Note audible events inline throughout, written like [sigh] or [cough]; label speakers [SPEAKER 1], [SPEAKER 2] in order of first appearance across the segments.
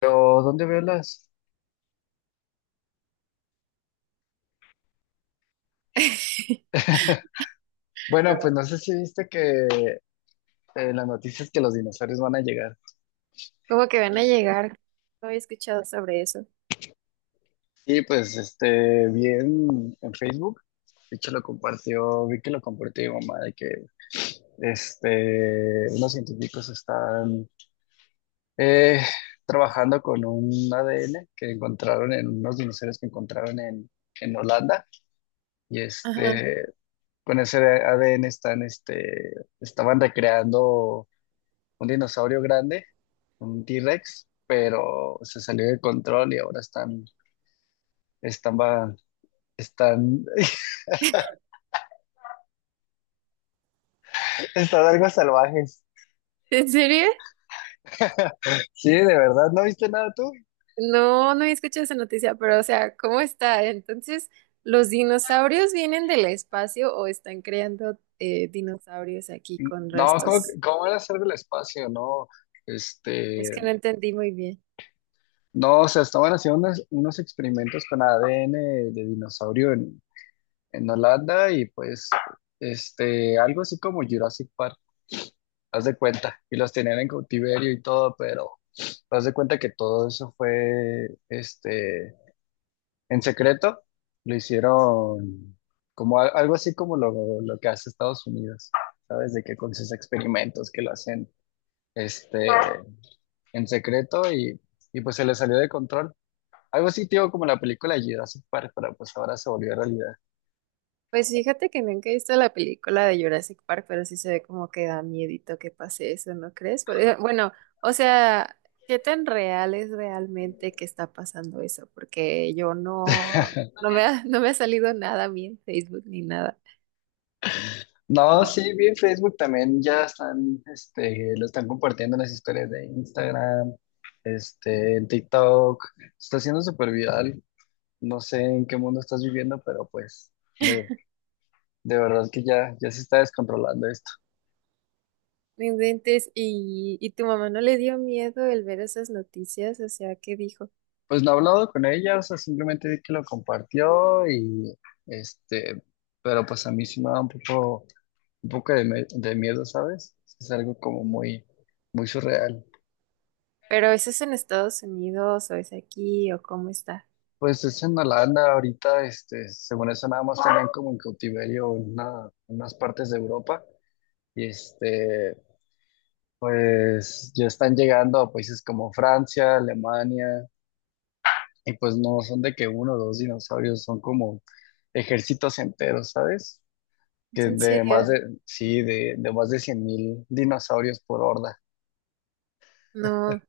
[SPEAKER 1] Pero, ¿dónde veo las?
[SPEAKER 2] [laughs]
[SPEAKER 1] Bueno, pues no sé si viste que las noticias que los dinosaurios van a llegar.
[SPEAKER 2] Como que van a llegar. No había escuchado sobre eso.
[SPEAKER 1] Y pues, este, vi en Facebook, de hecho lo compartió, vi que lo compartió mi mamá, de que, este, unos científicos están eh, trabajando con un ADN que encontraron en unos dinosaurios que encontraron en Holanda. Y
[SPEAKER 2] Ajá.
[SPEAKER 1] este, con ese ADN están, este, estaban recreando un dinosaurio grande, un T-Rex, pero se salió de control y ahora están, va- están, [laughs] están algo salvajes.
[SPEAKER 2] ¿En serio?
[SPEAKER 1] Sí, de verdad, ¿no viste nada tú?
[SPEAKER 2] No, no había escuchado esa noticia, pero o sea, ¿cómo está? Entonces, ¿los dinosaurios vienen del espacio o están creando dinosaurios aquí con
[SPEAKER 1] No,
[SPEAKER 2] restos?
[SPEAKER 1] cómo era hacer del espacio? No,
[SPEAKER 2] Es
[SPEAKER 1] este,
[SPEAKER 2] que no entendí muy bien.
[SPEAKER 1] no, o sea, estaban haciendo unos experimentos con ADN de dinosaurio en Holanda y pues, este, algo así como Jurassic Park, haz de cuenta, y los tenían en cautiverio y todo, pero haz de cuenta que todo eso fue, este, en secreto, lo hicieron como algo así como lo que hace Estados Unidos, ¿sabes? De que con sus experimentos que lo hacen, este, en secreto y pues se le salió de control. Algo así, tío, como la película Jurassic Park, pero pues ahora se volvió realidad.
[SPEAKER 2] Pues fíjate que nunca he visto la película de Jurassic Park, pero sí se ve como que da miedito que pase eso, ¿no crees? Bueno, o sea, ¿qué tan real es realmente que está pasando eso? Porque yo no, no me ha, [laughs] no me ha salido nada a mí en Facebook ni nada.
[SPEAKER 1] No, sí, vi en Facebook también, ya están, este, lo están compartiendo en las historias de Instagram, este, en TikTok, se está haciendo súper viral. No sé en qué mundo estás viviendo, pero pues de, de verdad que ya se está descontrolando esto.
[SPEAKER 2] No inventes, y tu mamá no le dio miedo el ver esas noticias, o sea, ¿qué dijo?
[SPEAKER 1] Pues no he hablado con ella, o sea, simplemente vi que lo compartió y este, pero pues a mí sí me da un poco de miedo, ¿sabes? Es algo como muy, muy surreal.
[SPEAKER 2] Pero ¿eso es en Estados Unidos o es aquí o cómo está?
[SPEAKER 1] Pues es en Holanda ahorita, este, según eso nada más tenían como en cautiverio unas partes de Europa y este, pues ya están llegando a países como Francia, Alemania, y pues no son de que uno o dos dinosaurios, son como ejércitos enteros, ¿sabes?
[SPEAKER 2] ¿Es
[SPEAKER 1] Que
[SPEAKER 2] en
[SPEAKER 1] de más,
[SPEAKER 2] serio?
[SPEAKER 1] ah, sí, de más de 100.000 dinosaurios por horda.
[SPEAKER 2] No.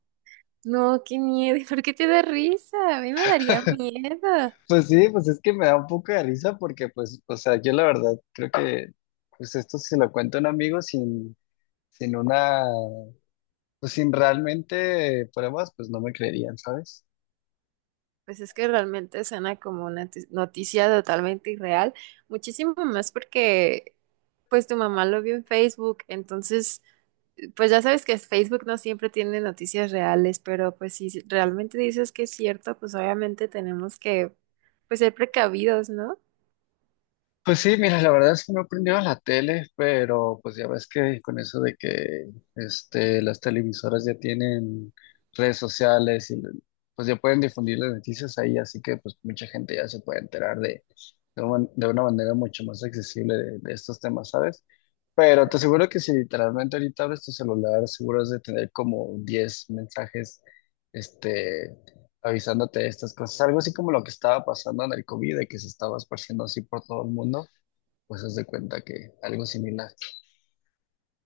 [SPEAKER 2] No, qué miedo. ¿Por qué te da risa? A mí me daría miedo.
[SPEAKER 1] Pues sí, pues es que me da un poco de risa porque, pues, o sea, yo la verdad creo que, pues esto se lo cuento a un amigo sin una, pues sin realmente pruebas, pues no me creerían, ¿sabes?
[SPEAKER 2] Pues es que realmente suena como una noticia totalmente irreal. Muchísimo más porque pues tu mamá lo vio en Facebook. Entonces, pues ya sabes que Facebook no siempre tiene noticias reales, pero pues si realmente dices que es cierto, pues obviamente tenemos que pues ser precavidos, ¿no?
[SPEAKER 1] Pues sí, mira, la verdad es que no he aprendido a la tele, pero pues ya ves que con eso de que este, las televisoras ya tienen redes sociales y pues ya pueden difundir las noticias ahí, así que pues mucha gente ya se puede enterar de una manera mucho más accesible de estos temas, ¿sabes? Pero te aseguro que si literalmente ahorita abres tu celular, seguro has de tener como 10 mensajes, este, avisándote de estas cosas, algo así como lo que estaba pasando en el COVID, de que se estaba esparciendo así por todo el mundo. Pues haz de cuenta que algo similar.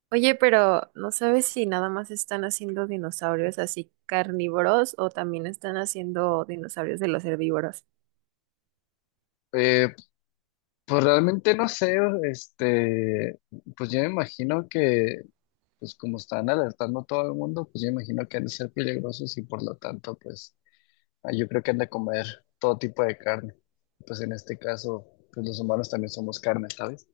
[SPEAKER 2] Oye, pero ¿no sabes si nada más están haciendo dinosaurios así carnívoros o también están haciendo dinosaurios de los herbívoros?
[SPEAKER 1] Eh, pues realmente no sé, este, pues yo me imagino que, pues como están alertando a todo el mundo, pues yo me imagino que han de ser peligrosos y por lo tanto, pues yo creo que han de comer todo tipo de carne. Pues en este caso, pues los humanos también somos carne, ¿sabes?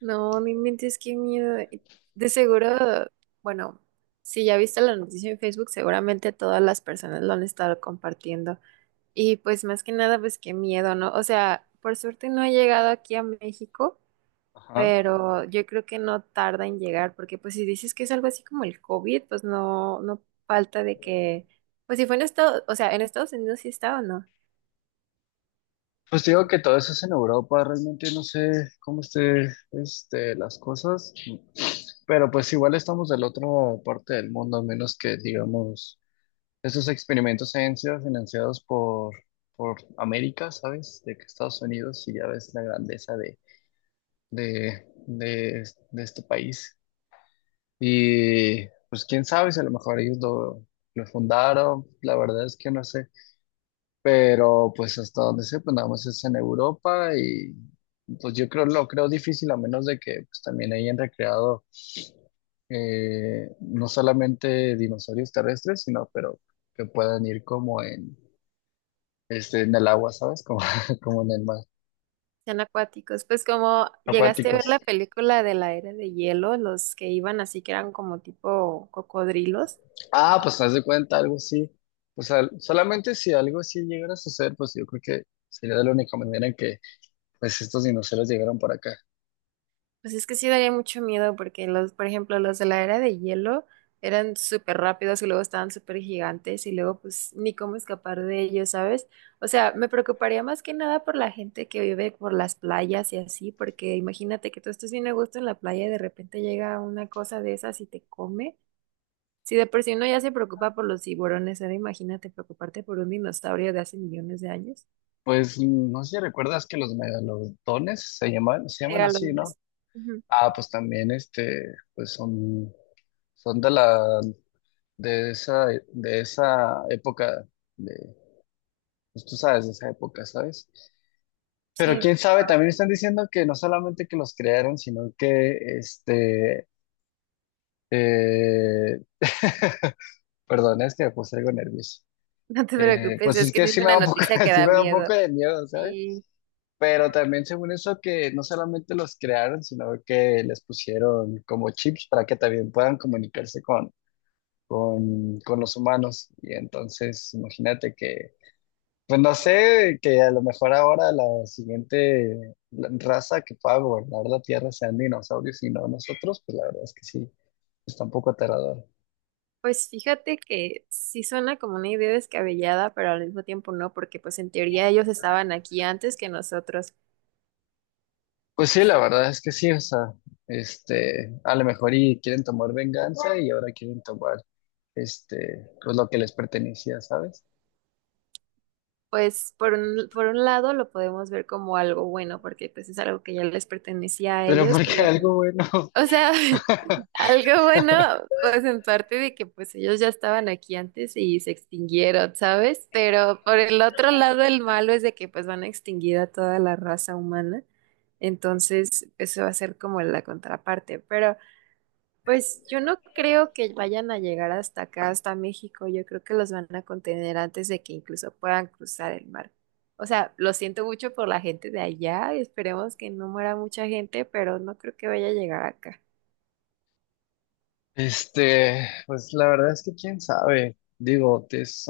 [SPEAKER 2] No, no inventes qué miedo. Y de seguro, bueno, si ya viste la noticia en Facebook, seguramente todas las personas lo han estado compartiendo. Y pues más que nada, pues qué miedo, ¿no? O sea, por suerte no ha llegado aquí a México,
[SPEAKER 1] Ajá.
[SPEAKER 2] pero yo creo que no tarda en llegar, porque pues si dices que es algo así como el COVID, pues no falta de que, pues si fue en Estados, o sea, en Estados Unidos sí está o no.
[SPEAKER 1] Pues digo que todo eso es en Europa, realmente no sé cómo esté, este, las cosas, pero pues igual estamos del otro parte del mundo, a menos que digamos esos experimentos han sido financiados por América, ¿sabes? De que Estados Unidos, y ya ves la grandeza de este país. Y pues quién sabe si a lo mejor ellos lo fundaron, la verdad es que no sé. Pero pues hasta donde sé, pues nada más es en Europa y pues yo creo, lo creo difícil a menos de que pues también hayan recreado no solamente dinosaurios terrestres, sino pero que puedan ir como en este, en el agua, ¿sabes? Como, [laughs] como en el mar.
[SPEAKER 2] Son acuáticos. Pues como llegaste a ver
[SPEAKER 1] Acuáticos.
[SPEAKER 2] la película de la era de hielo, los que iban así que eran como tipo cocodrilos,
[SPEAKER 1] Ah, pues haz de cuenta, algo así. Pues solamente si algo así llegara a suceder, pues yo creo que sería de la única manera en que pues estos dinosaurios llegaron por acá.
[SPEAKER 2] pues es que sí daría mucho miedo porque los, por ejemplo, los de la era de hielo eran súper rápidos y luego estaban súper gigantes y luego pues ni cómo escapar de ellos, ¿sabes? O sea, me preocuparía más que nada por la gente que vive por las playas y así, porque imagínate que tú estés bien a gusto en la playa y de repente llega una cosa de esas y te come. Si de por sí uno ya se preocupa por los tiburones, ahora imagínate preocuparte por un dinosaurio de hace millones de años.
[SPEAKER 1] Pues no sé si recuerdas que los megalodones se llaman así, ¿no?
[SPEAKER 2] Megalodones. Ujú.
[SPEAKER 1] Ah, pues también este, pues son, son de la, de esa, de esa época, de, pues tú sabes, de esa época, ¿sabes?
[SPEAKER 2] Sí,
[SPEAKER 1] Pero quién sabe, también están diciendo que no solamente que los crearon, sino que este, eh, [laughs] perdón, es que me puse algo nervioso.
[SPEAKER 2] [laughs] no te preocupes,
[SPEAKER 1] Pues
[SPEAKER 2] es
[SPEAKER 1] es
[SPEAKER 2] que
[SPEAKER 1] que
[SPEAKER 2] sí es
[SPEAKER 1] sí me
[SPEAKER 2] una
[SPEAKER 1] da un poco,
[SPEAKER 2] noticia que
[SPEAKER 1] [laughs] sí
[SPEAKER 2] da
[SPEAKER 1] me da un
[SPEAKER 2] miedo.
[SPEAKER 1] poco de miedo, ¿sabes? Pero también según eso que no solamente los crearon, sino que les pusieron como chips para que también puedan comunicarse con los humanos. Y entonces, imagínate que pues no sé, que a lo mejor ahora la siguiente raza que pueda gobernar la Tierra sean dinosaurios y no nosotros, pues la verdad es que sí, está un poco aterrador.
[SPEAKER 2] Pues fíjate que sí suena como una idea descabellada, pero al mismo tiempo no, porque pues en teoría ellos estaban aquí antes que nosotros.
[SPEAKER 1] Pues sí, la verdad es que sí, o sea, este, a lo mejor y quieren tomar venganza y ahora quieren tomar, este, pues lo que les pertenecía, ¿sabes?
[SPEAKER 2] Pues por un lado lo podemos ver como algo bueno, porque pues es algo que ya les pertenecía a
[SPEAKER 1] Pero [laughs]
[SPEAKER 2] ellos,
[SPEAKER 1] porque
[SPEAKER 2] pero,
[SPEAKER 1] algo bueno, [laughs]
[SPEAKER 2] o sea, [laughs] algo bueno, pues en parte de que pues ellos ya estaban aquí antes y se extinguieron, ¿sabes? Pero por el otro lado, el malo es de que pues van a extinguir a toda la raza humana. Entonces, eso va a ser como la contraparte. Pero pues yo no creo que vayan a llegar hasta acá, hasta México. Yo creo que los van a contener antes de que incluso puedan cruzar el mar. O sea, lo siento mucho por la gente de allá. Esperemos que no muera mucha gente, pero no creo que vaya a llegar acá.
[SPEAKER 1] este, pues la verdad es que quién sabe, digo, es,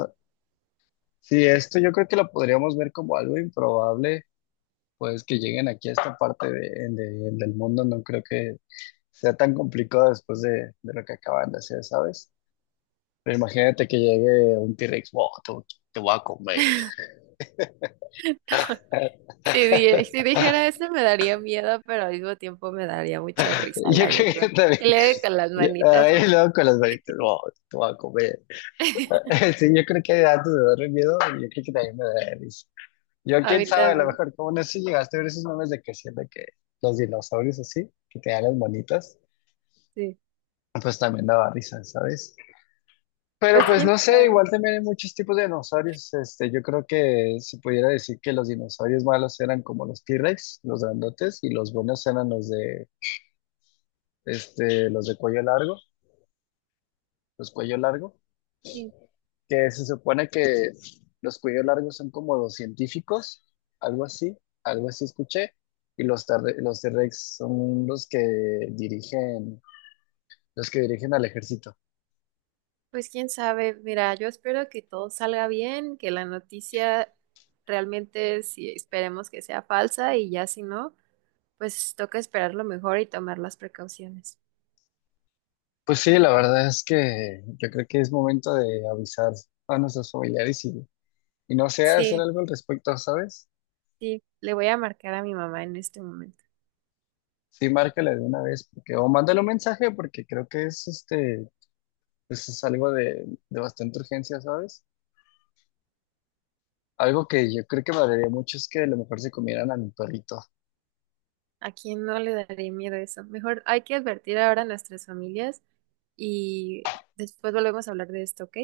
[SPEAKER 1] sí, esto yo creo que lo podríamos ver como algo improbable, pues que lleguen aquí a esta parte del mundo, no creo que sea tan complicado después de lo que acaban de hacer, ¿sabes? Pero imagínate que llegue un T-Rex, wow, te voy a comer.
[SPEAKER 2] Si, si dijera eso me daría miedo, pero al mismo tiempo me daría mucha
[SPEAKER 1] [laughs]
[SPEAKER 2] risa,
[SPEAKER 1] Yo
[SPEAKER 2] la
[SPEAKER 1] creo que
[SPEAKER 2] verdad.
[SPEAKER 1] también,
[SPEAKER 2] Y luego con las manitas
[SPEAKER 1] ahí
[SPEAKER 2] así.
[SPEAKER 1] luego con las manitas, wow, te voy a comer.
[SPEAKER 2] [laughs]
[SPEAKER 1] [laughs] Sí, yo creo que antes de darme miedo, yo creo que también me daría risa. Yo,
[SPEAKER 2] A
[SPEAKER 1] quién
[SPEAKER 2] mí
[SPEAKER 1] sabe, a lo
[SPEAKER 2] también,
[SPEAKER 1] mejor, como no sé si llegaste a ver esos memes de que siempre que los dinosaurios así, que te dan las manitas,
[SPEAKER 2] sí.
[SPEAKER 1] pues también daba risa, ¿sabes? Pero
[SPEAKER 2] Pues
[SPEAKER 1] pues
[SPEAKER 2] quién
[SPEAKER 1] no sé,
[SPEAKER 2] sabe,
[SPEAKER 1] igual también hay muchos tipos de dinosaurios. Este, yo creo que se pudiera decir que los dinosaurios malos eran como los T-Rex, los grandotes, y los buenos eran los de, este, los de cuello largo, los cuello largo,
[SPEAKER 2] sí.
[SPEAKER 1] que se supone que los cuello largos son como los científicos, algo así, algo así escuché, y los T-Rex son dirigen, los que dirigen al ejército.
[SPEAKER 2] Pues quién sabe. Mira, yo espero que todo salga bien, que la noticia realmente, si esperemos que sea falsa y ya si no, pues toca esperar lo mejor y tomar las precauciones.
[SPEAKER 1] Pues sí, la verdad es que yo creo que es momento de avisar a nuestros familiares y no sé hacer
[SPEAKER 2] Sí,
[SPEAKER 1] algo al respecto, ¿sabes?
[SPEAKER 2] sí. Le voy a marcar a mi mamá en este momento.
[SPEAKER 1] Sí, márcale de una vez, porque, o mándale un mensaje, porque creo que es este, pues es algo de bastante urgencia, ¿sabes? Algo que yo creo que valería mucho es que a lo mejor se comieran a mi perrito.
[SPEAKER 2] ¿A quién no le daría miedo eso? Mejor hay que advertir ahora a nuestras familias y después volvemos a hablar de esto, ¿ok?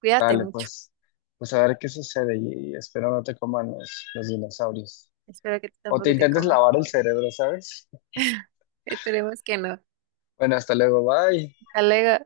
[SPEAKER 2] Cuídate
[SPEAKER 1] Dale,
[SPEAKER 2] mucho.
[SPEAKER 1] pues, pues a ver qué sucede y espero no te coman los dinosaurios.
[SPEAKER 2] Espero que tú
[SPEAKER 1] O te
[SPEAKER 2] tampoco te
[SPEAKER 1] intentes
[SPEAKER 2] comas.
[SPEAKER 1] lavar el cerebro, ¿sabes?
[SPEAKER 2] Esperemos que no.
[SPEAKER 1] Bueno, hasta luego, bye.
[SPEAKER 2] Hasta luego.